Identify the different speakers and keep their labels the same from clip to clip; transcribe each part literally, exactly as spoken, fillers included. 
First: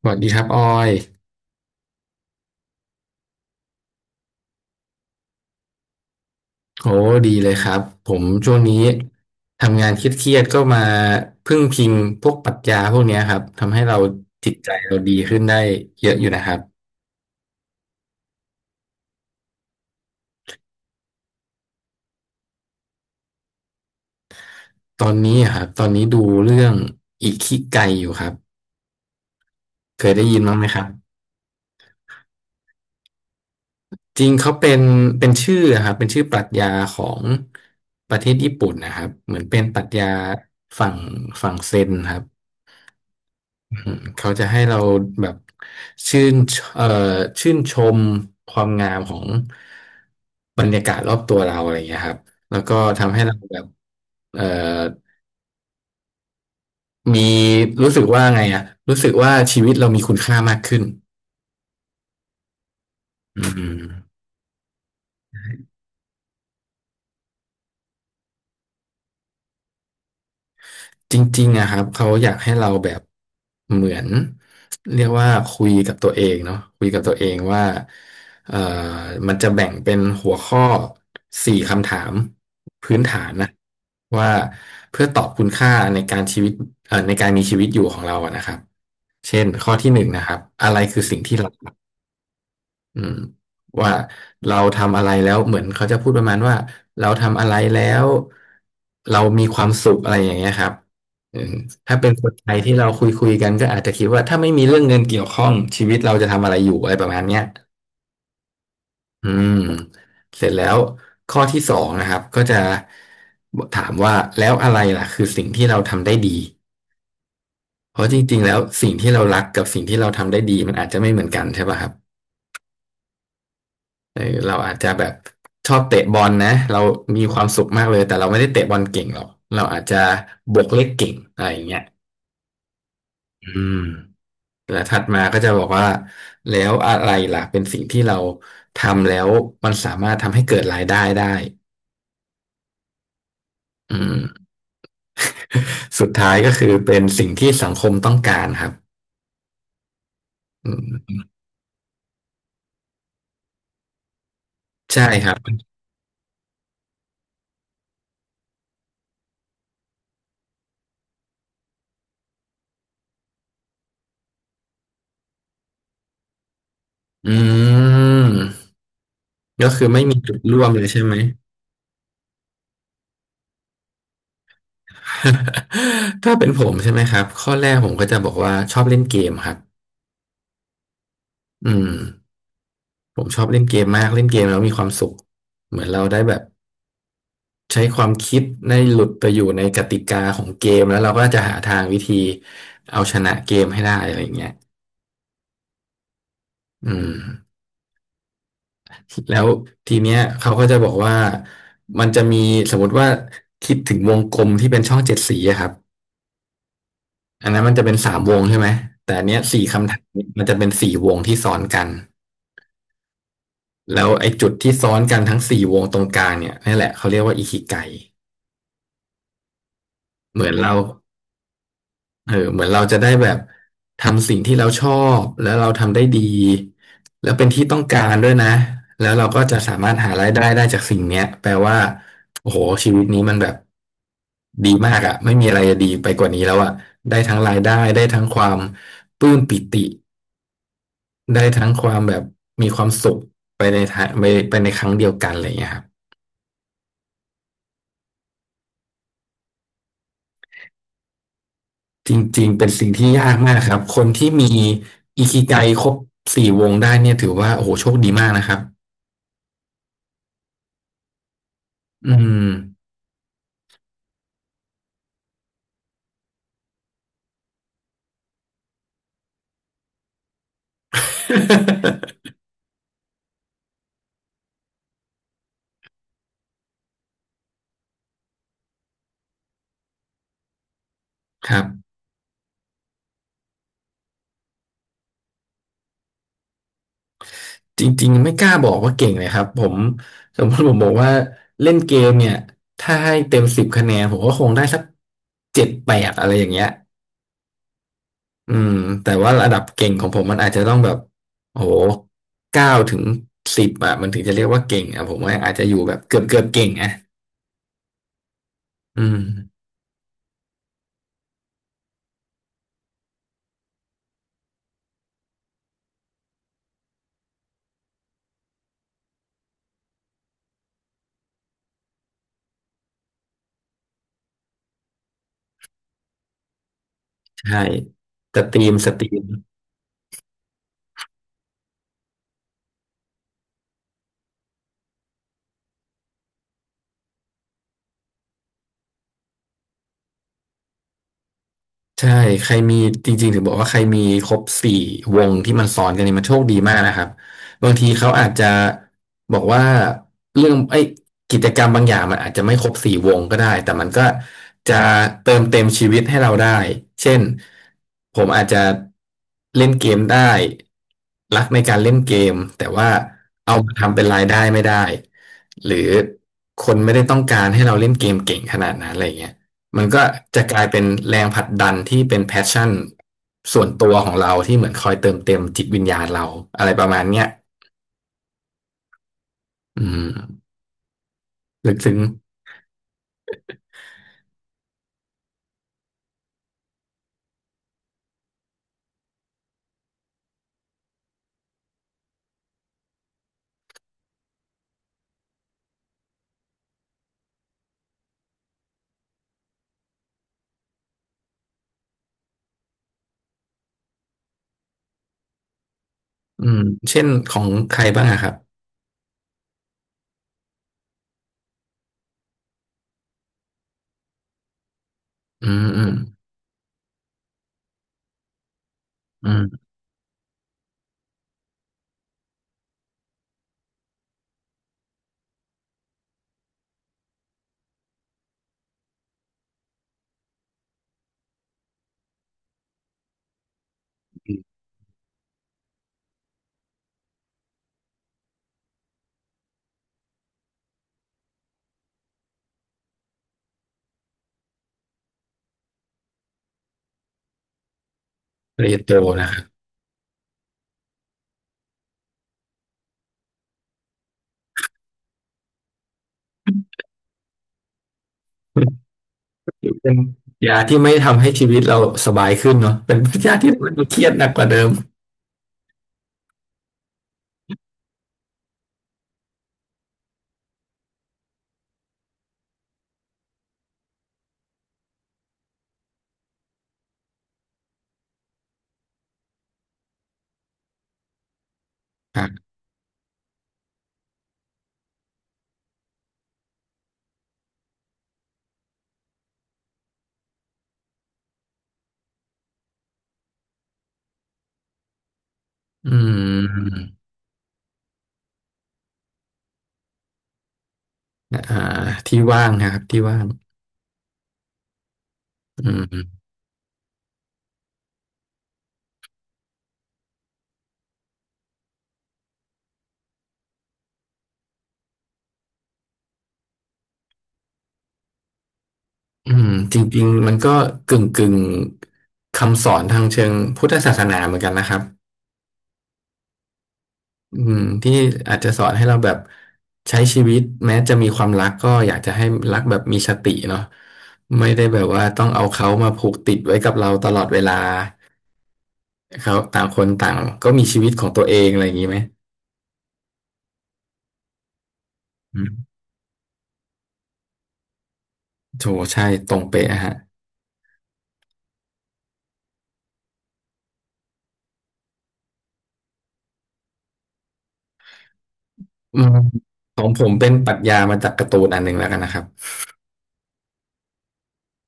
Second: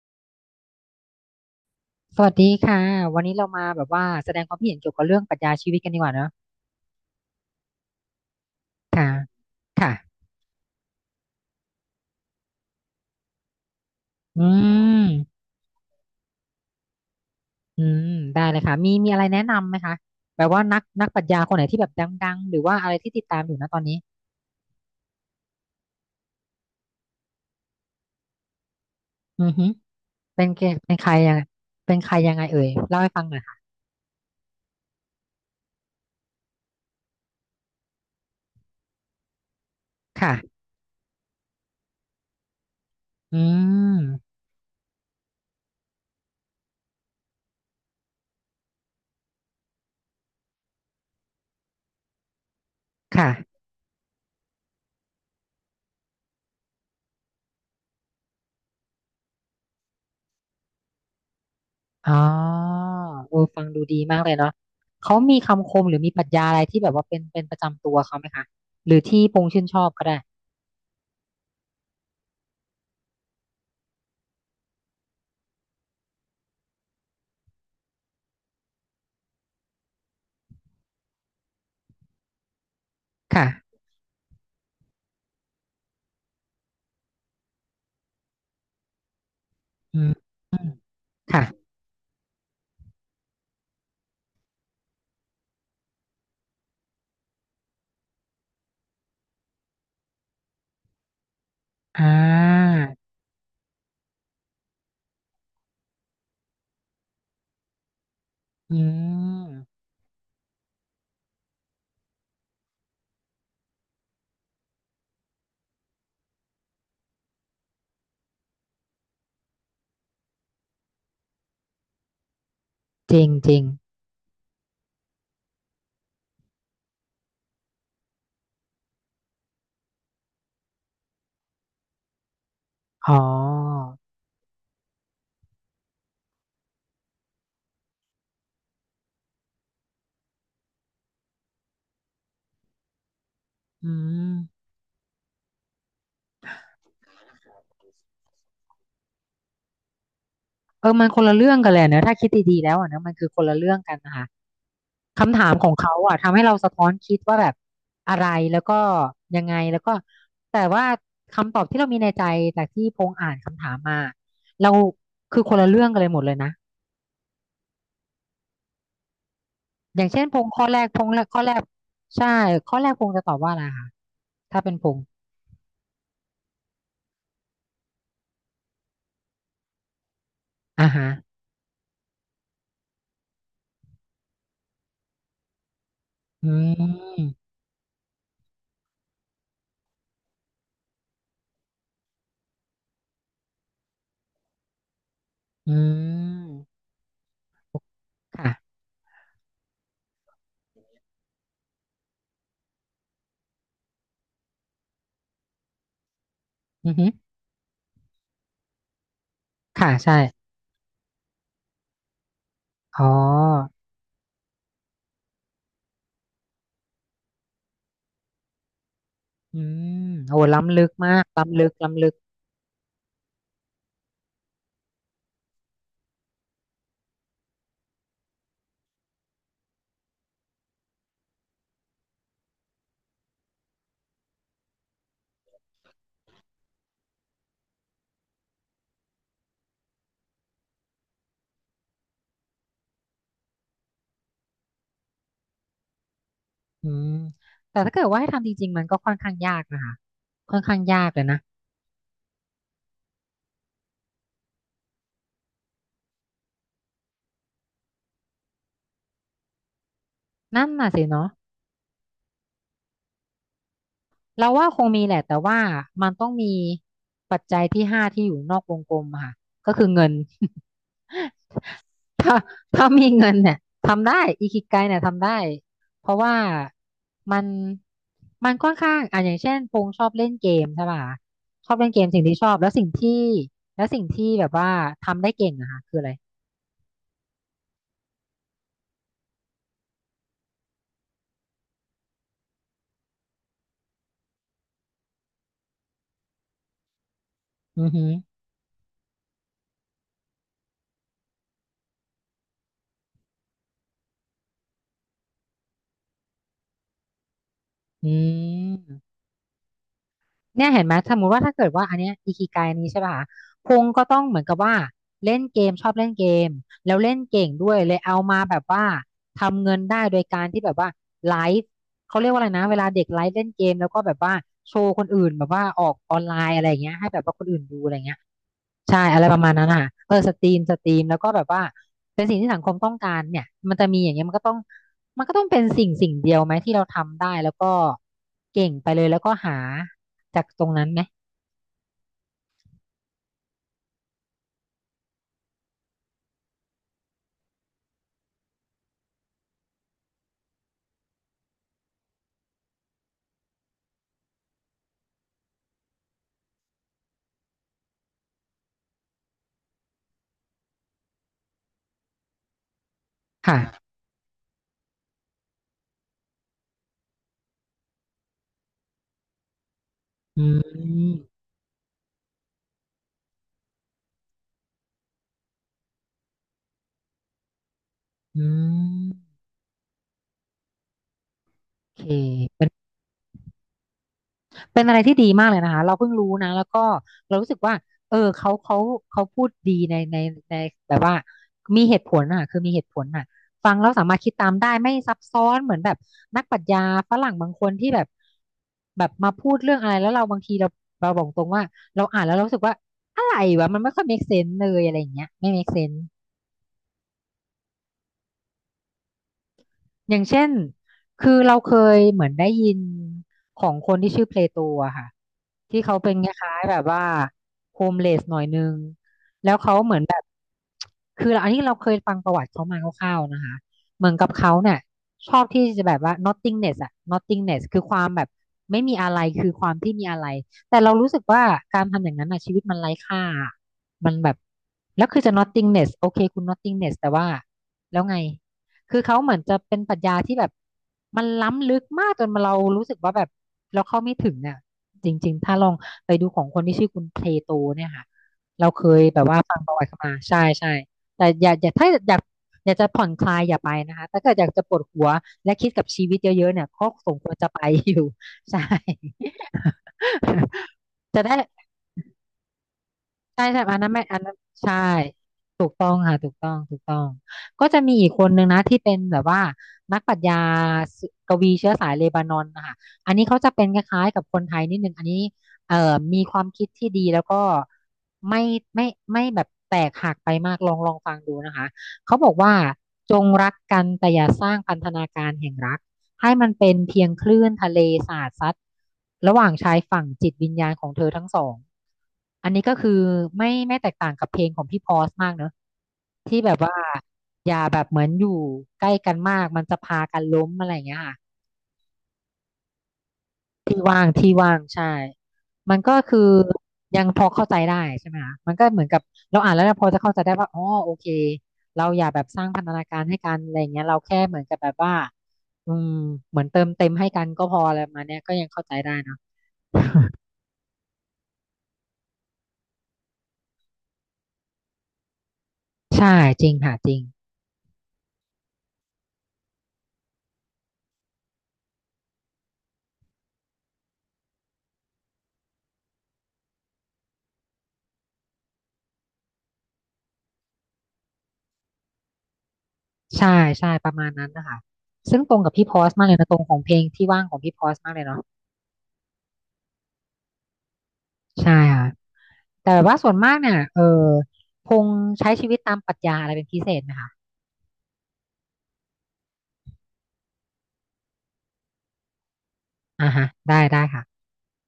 Speaker 1: สวัสดีครับออย
Speaker 2: สวัสดีค่ะวันนี้เรามาแบบว่าแสดงความคิดเห็นเกี่ยวกับเรื่องปรัชญาชีวิตกันดีกว่าเนอะ
Speaker 1: โอ้ดีเลยครับผมช่วงนี้
Speaker 2: ค่ะ
Speaker 1: ทำงา
Speaker 2: ค่ะ
Speaker 1: นเครียดๆก็มาพึ่งพิงพวกปรัชญาพวกเนี้ยครับทำให้เรา
Speaker 2: อื
Speaker 1: จิตใจเรา
Speaker 2: ม
Speaker 1: ดีขึ้นได้เยอะอยู่นะครับ
Speaker 2: อืมได้เลยค่ะมีมีอะไรแนะนำไหมคะแบบว่านักนักปรัชญาคนไหนที่แบบดังๆหรือว่าอะไรที่ติดตามอยู่นะตอนนี้
Speaker 1: ตอนนี้อะครับตอนนี้ดูเรื่องอิคิไกอยู่ครับ
Speaker 2: อือฮึ
Speaker 1: เคยได้ยิน
Speaker 2: เป็น
Speaker 1: บ้าง
Speaker 2: เก
Speaker 1: ไหมครับ
Speaker 2: เป็นใครยังไงเป็นใครยังไงเอ่ยเล่าให้ฟังหน่อยค่ะ
Speaker 1: จริงเขาเป็นเป็นชื่ออะครับเป็นชื่อปรัชญาของประเทศญี่ปุ่นนะครับเหมือนเป็นปรัชญา
Speaker 2: ค่ะ
Speaker 1: ฝั่งฝั่งเซนครับ
Speaker 2: อืม
Speaker 1: เขาจะให้เราแบบชื่นเอ่อชื่นชมความงามของบรรยากาศรอบตัวเราอะไรอย่างเงี้ยครับแล้วก็ทำให้
Speaker 2: ค่ะ
Speaker 1: เราแบบเอ่อมีรู้สึกว่าไงอะรู้สึกว่าชีวิตเรามีคุณค่ามากขึ้น
Speaker 2: อ๋อเอ
Speaker 1: อื
Speaker 2: อฟังดู
Speaker 1: ม
Speaker 2: ดีมากเลยเนาะเขามีคำคมหรือมีปรัชญาอะไรที่แบบว่าเป็นเป็นประจำตัวเขาไหมคะหรือที่พงษ์ชื่นชอบก็ได้
Speaker 1: จริงๆอะครับเขาอยากให้เราแบบเหมือนเรียกว่าคุยกับตัวเองเนาะคุยกับตัวเองว่าเอ่อมันจะแบ่งเป็นหัวข้อสี่คำถามพื้นฐานนะ
Speaker 2: ค่ะ
Speaker 1: ว่าเพื่อตอบคุณค่าในการชีวิตเอ่อในการมีชีวิตอยู่ของเราอะนะครับเช่นข้อที่ห
Speaker 2: อื
Speaker 1: นึ่ง
Speaker 2: ม
Speaker 1: นะครับ
Speaker 2: อืม
Speaker 1: อะไรคือสิ่งที่
Speaker 2: ค่ะ
Speaker 1: เรา อืมว่าเราทำอะไรแล้วเหมือนเขาจะพูดประมาณว่าเราทำอะไรแล้วเรามีความสุขอะไรอย่างเงี้ยครับอืมถ้า
Speaker 2: อ่
Speaker 1: เป็นคนไทยที่
Speaker 2: า
Speaker 1: เราคุยคุยกันก็อาจจะคิดว่าถ้าไม่มีเรื่องเงินเกี่ยวข้องชีวิตเราจะทำอะไรอยู่อะไรประมาณเนี้ย
Speaker 2: อื
Speaker 1: อื
Speaker 2: ม
Speaker 1: มเสร็จแล้วข้อที่สองนะครับก็จะถามว่าแล้วอะไรล่ะคือสิ่งที่เราทำได้ดีเพราะจริงๆแล้วสิ่งที่เรารักกับสิ่งที่เราทำได้ดีมันอาจจะไม่เหมือนกันใช่ป่ะครับ
Speaker 2: จริงจริง
Speaker 1: เออเราอาจจะแบบชอบเตะบอลนะเรามีความสุขมากเลยแต่เราไม่ได้เตะบอลเก่งหรอกเราอาจจะบวกเลขเก่งอะไรอย่างเงี้ย
Speaker 2: อ๋อ
Speaker 1: อืมแต่ถัดมาก็จะบอกว่าแล้วอะไรล่ะเป็นสิ่งที่เราทำแล้วมันสามารถทำให้เกิดรายได้ได้
Speaker 2: อื
Speaker 1: อืม
Speaker 2: ม
Speaker 1: สุดท้ายก็คือเป็นสิ่งที่สังคมต้องการครับอื
Speaker 2: เออมันค
Speaker 1: ม
Speaker 2: นละเรื่องกันเลยนะถ้าคิดดีๆแล้วอ่ะนะมันคือคนละเรื่องกันนะคะ
Speaker 1: ใช่ครั
Speaker 2: คำ
Speaker 1: บ
Speaker 2: ถามของเขาอ่ะ ทำให้เราสะท้อนคิดว่าแบบอะไร แล้วก็ยังไงแล้วก็แต่ว่าคำตอบที่เรามีในใจจากที่พงษ์อ่านคำถามมา เราคือคนละเรื่องกันเลยหมดเลยนะ
Speaker 1: อืมก็คือ
Speaker 2: อ
Speaker 1: ไม่
Speaker 2: ย่าง
Speaker 1: มี
Speaker 2: เช่น
Speaker 1: จุ
Speaker 2: พ
Speaker 1: ด
Speaker 2: งษ์
Speaker 1: ร่
Speaker 2: ข้
Speaker 1: ว
Speaker 2: อ
Speaker 1: ม
Speaker 2: แร
Speaker 1: เลย
Speaker 2: กพ
Speaker 1: ใช่
Speaker 2: ง
Speaker 1: ไหม
Speaker 2: ษ์แรกข้อแรกใช่ข้อแรกพงษ์จะตอบว่าอะไรคะถ้าเป็นพงษ์
Speaker 1: ถ้าเป็นผมใช่ไหมครับข้อแรกผมก็จะบอกว่าชอบเล่นเกมครับ
Speaker 2: อ่าฮะ
Speaker 1: อืมผมชอบเล่นเกมมากเล่นเกมแล้วมีความสุขเหมือนเราได้แบบ
Speaker 2: อืม
Speaker 1: ใช้ความคิดได้หลุดไปอยู่ในกติกาของเกมแล้วเราก็จะหาทางวิธีเอาชนะเกมให้ได้อะไรอย่างเงี้ย
Speaker 2: อืม
Speaker 1: อืม
Speaker 2: ค่ะ
Speaker 1: แล้วทีเนี้ยเขาก็จะบอกว่ามันจะมีสมมติว่าคิดถึงวงกลมที่เป็นช่องเจ็ดสีอะครับ
Speaker 2: อือฮึ
Speaker 1: อันนั้นมันจะเป็นสามวงใช่ไหมแต่อันเนี้ยสี่คำ
Speaker 2: ค่ะ
Speaker 1: ถาม
Speaker 2: ใช่
Speaker 1: มันจะเป็นสี่วงที่ซ้อนกัน
Speaker 2: อ๋อ
Speaker 1: แล้วไอ้จุดที่ซ้อนกันทั้งสี่วงตรงกลางเนี่ยนี่แหละเขาเรียกว่าอิคิไก
Speaker 2: อืมโอ้
Speaker 1: เหมือนเรา
Speaker 2: ล้ำลึกมากล้ำลึกล้ำลึก
Speaker 1: เออเหมือนเราจะได้แบบทำสิ่งที่เราชอบแล้วเราทำได้ดีแล้วเป็นที่ต้องการด้วยนะแล้วเราก็จะสามารถหารายได้ได้จากสิ่งเนี้ยแปลว่าโอ้โหชีวิตนี้มันแบบดีมากอะไม่มีอะไรจะดีไปกว่านี้แล้วอะได้ทั้งรายได้ได้ทั้งความปลื้มปิติได้ทั้งความแบบมีความสุขไปในทางไปไปในครั้งเดียวกันอะไรอย่างเงี้ยครับ
Speaker 2: อืมแต่ถ้าเกิดว่าให้ทำจริงๆ มันก็ค่อนข้างยากนะคะค่อนข้างยากเลยนะ
Speaker 1: จริงๆเป็นสิ่งที่ยากมากครับคนที่มีอิคิไกครบสี่วงได้เนี่ยถือว่าโอ้โหโชคดีมากนะครับ
Speaker 2: นั่นน่ะสิเนาะ
Speaker 1: อืม
Speaker 2: เราว่าคงมีแหละแต่ว่ามันต้องมีปัจจัยที่ห้าที่อยู่นอกวงกลมอะค่ะก็คือเงิน ถ้าถ้ามีเงินเนี่ยทำได้อิคิไกเนี่ยทำได้ เพราะว่ามันมันค่อนข้างอ่ะอย่างเช่นพงษ์ชอบเล่นเกมใช่ป่ะ
Speaker 1: ครับ
Speaker 2: ชอบเล่นเกมสิ่งที่ชอบแล้วสิ่งที่แล้วสิ่งที่แบบว่าทำได้เก่งอะค่ะคืออะไร
Speaker 1: จริงๆไม่กล้าบอกว่าเก่งเลยครับผมสมมติผมบอกว่าเล่นเกมเนี่ยถ้าให้เต็มสิบคะแนนผมก็คงได้สักเจ็ดแปดอะไรอย่างเงี้ย
Speaker 2: อือหือ
Speaker 1: อืมแต่ว่าระดับเก่งของผมมันอาจจะต้องแบบโอ้โหเก้าถึงสิบอ่ะมันถึงจะเรียกว่าเก่งอ่ะผมว่าอาจจะอยู่แบบเกือบเกือบเก่งอ่ะ
Speaker 2: อืม
Speaker 1: อืม
Speaker 2: เนี่ยเห็นไหมสมมติว่าถ้าเกิดว่าอันเนี้ยอิคิไกนี้ใช่ป่ะคะพงก็ต้องเหมือนกับว่าเล่นเกมชอบเล่นเกมแล้วเล่นเก่งด้วยเลยเอามาแบบว่าทำเงินได้โดยการที่แบบว่าไลฟ์เขาเรียกว่าอะไรนะเวลาเด็กไลฟ์เล่นเกมแล้วก็แบบว่าโชว์คนอื่นแบบว่าออกออนไลน์อะไรอย่างเงี้ยให้แบบว่าคน
Speaker 1: ใช่
Speaker 2: อื่นดูอะไรเงี้ย
Speaker 1: สตรีมส
Speaker 2: ใช่
Speaker 1: ตรี
Speaker 2: อะไร
Speaker 1: ม
Speaker 2: ประมาณนั้นอ่ะเออสตรีมสตรีมแล้วก็แบบว่าเป็นสิ่งที่สังคมต้องการเนี่ยมันจะมีอย่างเงี้ยมันก็ต้องมันก็ต้องเป็นสิ่งสิ่งเดียวไหมที่เราทำได้แล้วก็เก่งไปเลยแล้วก็หาจากตรงนั้นไหม
Speaker 1: ใช่ใครมีจริงๆถึงบอกว่าใครมีครบสี่วงที่มันซ้อนกันเนี่ยมันโชคดีมากนะครับบางทีเขาอาจจะบอกว่าเรื่องไอ้ยกิจกรรมบางอย่างมันอาจจะไม่ครบสี่วงก็ได้แต่มันก็จะเติมเต็มชีวิตให้เราได้เช่นผมอาจจะเล่นเกมได้รักในการเล่นเกมแต่ว่าเอา
Speaker 2: ค่ะ
Speaker 1: มาทำเป็นรายได้ไม่ได้หรือคนไม่ได้ต้องการให้เราเล่นเกมเก่งขนาดนั้นอะไรเงี้ย มันก็
Speaker 2: อื
Speaker 1: จะกลายเป็น
Speaker 2: ม
Speaker 1: แรงผลักดันที่เป็นแพชชั่นส่วนตัวของเราที่เหมือนคอยเติมเต็มจิตวิญญาณเราอะไรประมาณเนี้ย
Speaker 2: อืม
Speaker 1: อืมลึกซึ้
Speaker 2: โอ
Speaker 1: ง
Speaker 2: เค เป็นอะไรที่ดีมากเลยนะคะเราเพิ่งรู้นะแล้วก็เรารู้สึกว่าเออเขาเขาเขาพูดดีในในในแบบว่ามีเหตุผลอ่ะคือมีเหตุผลอ่ะฟังแล้วสามารถคิดตามได้ไม่ซับซ้อนเหมือนแบบนักปรัชญาฝรั่งบางคนที่แบบแบบมาพูดเรื่องอะไรแล้วเราบางทีเราเราบอกตรงว่าเราอ่านแล้วเรารู้สึกว่าอะไรวะมันไม่ค่อย make sense เลยอะไรอย่างเงี้ยไม่ make sense
Speaker 1: อืมเช่นของใครบ้างอะครับ
Speaker 2: อย่างเช่น คือเราเคยเหมือนได้ยินของคนที่ชื่อเพลโตอะค่ะ
Speaker 1: อืม
Speaker 2: ที่
Speaker 1: อืม
Speaker 2: เขาเป็นคล้ายๆแบบว่าโฮมเลสหน่อยนึง
Speaker 1: อื
Speaker 2: แล้ว
Speaker 1: ม
Speaker 2: เขาเหมือนแบบคืออันนี้เราเคยฟังประวัติเขามาคร่าวๆนะคะเหมือนกับเขาเนี่ยชอบที่จะแบบว่า nothingness อะ nothingness คือความแบบไม่มีอะไรคือความที่มีอะไรแต่เรารู้สึกว่าการทำอย่างนั้นอะชีวิตมันไร้ค่ามันแบบแล้วคือจะ nothingness โอเคคุณ nothingness แต่ว่าแล้วไง คือเขาเหมือนจะเป็นปรัชญาที่แบบมันล้ำลึกมากจนเรารู้สึกว่าแบบเราเข้าไม่ถึงเนี่ะจริงๆถ้าลองไปดูของคนที่ชื่อคุณเพลโตเนี่ยค่ะ
Speaker 1: เร
Speaker 2: เราเค
Speaker 1: โต
Speaker 2: ยแบบ
Speaker 1: นะค
Speaker 2: ว่า
Speaker 1: รับ
Speaker 2: ฟังประวัติเขามาใช่ใช่แต่อย่าอย่าถ้าอยากอยากจะผ่อนคลายอย่าไปนะคะถ้าเกิดอยากจะปวดหัวและคิดกับชีวิตเยอะๆเนี่ยก็สมควรจะไปอยู่ ใช่
Speaker 1: เป็นยา ที่ไม่ทำ
Speaker 2: จะ
Speaker 1: ให้
Speaker 2: ได้
Speaker 1: ชีวิตเราสบายขึ้นเนาะเป็นยา
Speaker 2: ใช่
Speaker 1: ที่
Speaker 2: ใช่
Speaker 1: ทำ
Speaker 2: อันนั้น
Speaker 1: ใเเค
Speaker 2: ไม่
Speaker 1: รียด
Speaker 2: อัน
Speaker 1: หนัก
Speaker 2: นั้น
Speaker 1: กว่าเดิม
Speaker 2: ใช่ถูกต้องค่ะถูกต้องถูกต้องก็จะมีอีกคนนึงนะที่เป็นแบบว่านักปรัชญาสกวีเชื้อสายเลบานอนนะคะอันนี้เขาจะเป็นคล้ายๆกับคนไทยนิดนึงอันนี้เอ่อมีความคิดที่ดีแล้วก็ไม่ไม่ไม่แบบแตกหักไปมากลองลองฟังดูนะคะเขา
Speaker 1: ค
Speaker 2: บอก
Speaker 1: รับ
Speaker 2: ว่าจงรักกันแต่อย่าสร้างพันธนาการแห่งรัก ให้มันเป็นเพียงคลื่นทะเลสาดซัดระหว่างชายฝั่งจิตวิญญาณของเธอทั้งสองอันนี้ก็คือไม่ไม่แตกต่างกับเพลงของพี่พอสมากเนอะ
Speaker 1: อื
Speaker 2: ที่แบบว่า
Speaker 1: ม
Speaker 2: อย่าแบบเหมือนอยู่ใกล้กันมากมันจะพากันล้มอะไรอย่างเงี้ยค่ะ
Speaker 1: อ่าที่ว่างนะครับที่ว่าง
Speaker 2: ที่ว่างที่ว่างใช่
Speaker 1: อื
Speaker 2: มันก็คือ
Speaker 1: ม
Speaker 2: ยังพอเข้าใจได้ใช่ไหมคะมันก็เหมือนกับเราอ่านแล้วเราพอจะเข้าใจได้ว่าอ๋อโอเคเราอย่าแบบสร้างพันธนาการให้กันอะไรอย่างเงี้ยเราแค่เหมือนกับแบบว่าอืมเหมือนเติมเต็มให้กันก็พออะไรประมาณเนี้ยก็ยังเข้าใจได้เนาะ
Speaker 1: อืมจริงๆมันก็กึ่งกึ่งคำสอนทางเชิงพุทธศาสนาเหมือนกันนะครับ
Speaker 2: ใช่จริงค่ะจริง
Speaker 1: อืมที่อาจจะสอนให้เราแบบใช้ชีวิตแม้จะมีความรักก็อยากจะให้รักแบบมีสติเนาะไม่ได้แบบว่าต้องเอาเขามาผูกติดไว้กับเราตลอดเวลาเขาต่างคนต่างก็มีชีวิตของตัวเองอะไรอย่างนี้ไหม
Speaker 2: ใช่ใช่ประมาณนั้นนะคะซึ่งตร
Speaker 1: อื
Speaker 2: งกับพี่พ
Speaker 1: ม
Speaker 2: อสมากเลยนะตรงของเพลงที่ว่างของพี่พอสมากเลยเนาะ
Speaker 1: โถใช่ตรงเป๊ะฮะ
Speaker 2: ใช่ค่ะ แต่แบบว่าส่วนมากเนี่ยเออพงษ์ใช้ชีวิตตามปรัชญาอะไรเป็นพิเศษไหมคะ
Speaker 1: อืมของผมเป็นปรัชญามาจากการ์ตูนอันหนึ่งแล้วกันนะครับ
Speaker 2: อ่าฮะได้ได้ค่ะ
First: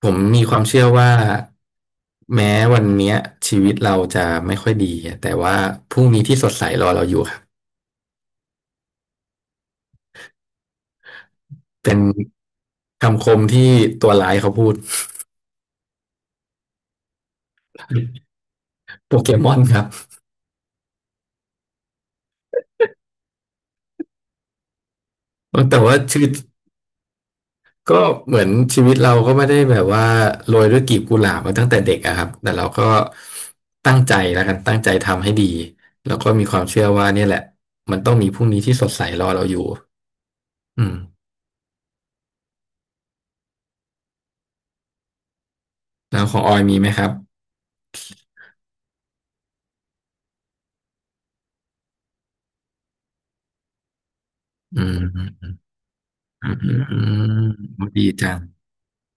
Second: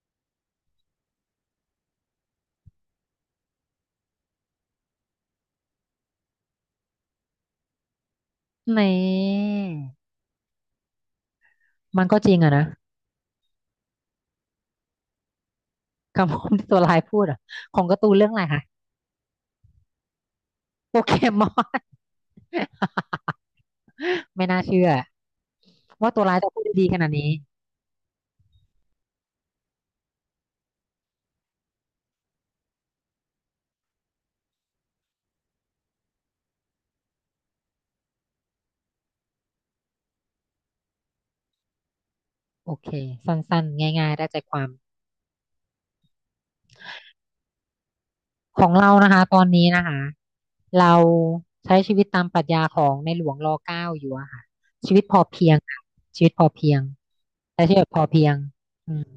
Speaker 1: ผมมีความเชื่อว่าแม้วันเนี้ยชีวิตเราจะไม่ค่อยดีอะแต่ว่าพรุ่งนี้ที่สดใสรอเราอยู่ครับ
Speaker 2: นี่
Speaker 1: เป็น
Speaker 2: มันก็จริงอะนะ
Speaker 1: คำคมที่ตัวร้ายเขาพูด
Speaker 2: คำพูดที่ตัวร้ายพูดอะของการ์ตูนเรื่องอะไรคะ
Speaker 1: โปเกมอนครับ
Speaker 2: โปเกมอน ไม่น่าเชื่อ
Speaker 1: แต่ว่า
Speaker 2: ว่า
Speaker 1: ชี
Speaker 2: ตัว
Speaker 1: วิต
Speaker 2: ร้ายจะพูดได้ดีขนาดนี้
Speaker 1: ก็เหมือนชีวิตเราก็ไม่ได้แบบว่าโรยด้วยกลีบกุหลาบมาตั้งแต่เด็กอะครับแต่เราก็ตั้งใจแล้วกันตั้งใจทำให้ดีแล้วก็มีความเชื่อว่าเนี่ยแหละมันต้องมีพรุ่งนี้ที่สดใสรอเราอยู่อืม
Speaker 2: โอเคสั้นๆง่ายๆได้ใจความ
Speaker 1: แล้วของออยมีไหมครับ
Speaker 2: ของเรานะคะตอนนี้นะคะเราใช้ชีวิตตามปรัชญาของในหลวงรเก้าอยู่อะค่ะ
Speaker 1: อื
Speaker 2: ชี
Speaker 1: ม
Speaker 2: วิตพ
Speaker 1: อื
Speaker 2: อ
Speaker 1: ม
Speaker 2: เพียง
Speaker 1: อื
Speaker 2: ค่ะชีวิตพอเพีย
Speaker 1: ม
Speaker 2: ง
Speaker 1: อื
Speaker 2: ใช้ชีวิต
Speaker 1: ม
Speaker 2: แบบพ
Speaker 1: ดี
Speaker 2: อเพีย
Speaker 1: จั
Speaker 2: ง
Speaker 1: ง
Speaker 2: อืม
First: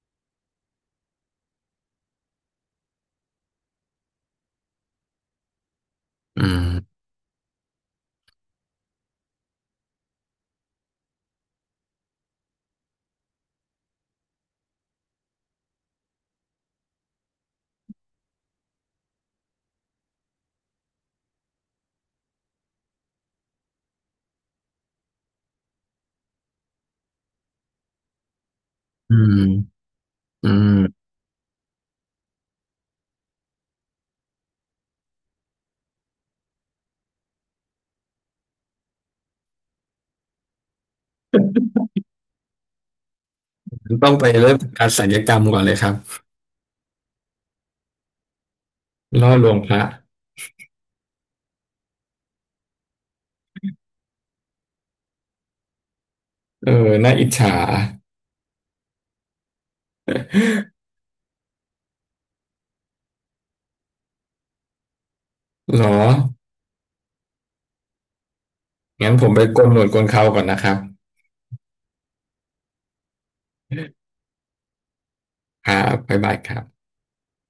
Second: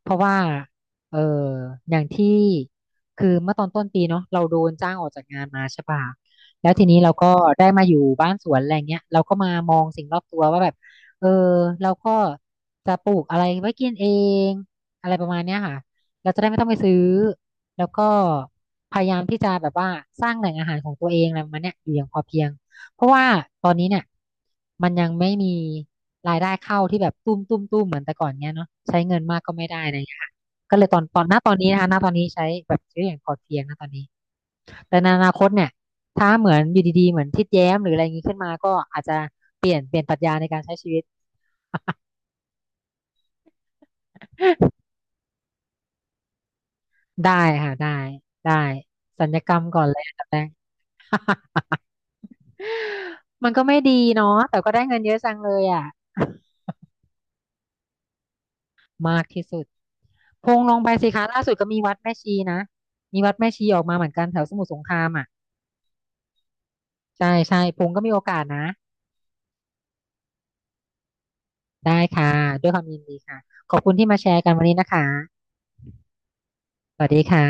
Speaker 2: เพราะว่าเอออย่างที่ คือ เมื่อตอนต้นปีเนาะเราโดนจ้างออกจากงานมาใช่ปะ
Speaker 1: อื
Speaker 2: แล้วที
Speaker 1: ม
Speaker 2: นี้เราก็ได้มาอยู่บ้านสวนอะไรเงี้ยเราก็มามองสิ่งรอบตัวว่าแบบเออเราก็จะปลูกอะไรไว้กินเอง อะไรประมาณเนี้ยค่ะเราจะได้ไม่ต้องไปซื้อ แล้วก็พยายามที่จะแบบว่าสร้างแหล่งอาหารของตัวเองอะไรประมาณเนี้ยอยู่อย่างพอเพียง เพราะว่าตอนนี้เนี่ยมันยังไม่มีรายได้เข้าที่แบบตุ้มตุ้มตุ้มเหมือนแต่ก่อนเนี้ยเนาะใช้
Speaker 1: อื
Speaker 2: เงิน
Speaker 1: ม
Speaker 2: มากก็ไม่ได้อะไรอย่างเงี้ยค่ะ
Speaker 1: อืม
Speaker 2: ก็เลยตอนตอนณตอนนี้นะคะณตอนนี้ใช้แบบใช้อย่างพอเพียงนะตอนนี้แต่ในอนาคตเนี่ยถ้าเหมือนอยู่ดีๆเหมือนทิดแย้มหรืออะไรอย่างงี้ขึ้นมาก็อาจจะเปลี่ยนเปลี่ยนปรัชญาในการใช้ชีวิต
Speaker 1: ต้องไปเริ่มจากการศัลยกรรมก่อนเลยครับ
Speaker 2: ได้ค่ะได้ได้สั
Speaker 1: ล่
Speaker 2: ญ
Speaker 1: อ
Speaker 2: ญ
Speaker 1: ล
Speaker 2: ก
Speaker 1: ว
Speaker 2: ร
Speaker 1: ง
Speaker 2: รม
Speaker 1: พระ
Speaker 2: ก่อนเลยอันดับแรก มันก็ไม่ดีเนาะแต่ก็ได้เงินเยอะจังเลยอ่ะ
Speaker 1: เออน่าอิจฉา
Speaker 2: มากที่สุดพงล งไปสิคะล่าสุดก็มีวัดแม่ชีนะมีวัดแม่ชีออกมาเหมือนกันแถวสมุทรสงครามอ่ะ
Speaker 1: เหรอ
Speaker 2: ใช่ใช่พงก็มีโอกาสนะ
Speaker 1: งั้นผมไปโกนหนวดโกนเคราก่อนนะครับ
Speaker 2: ได้ค่ะด้วยความยินดีค่ะขอบคุณที่มาแชร์กันวันนี้นะคะ
Speaker 1: ครับบ๊ายบายครับ
Speaker 2: สวัสดีค่ะ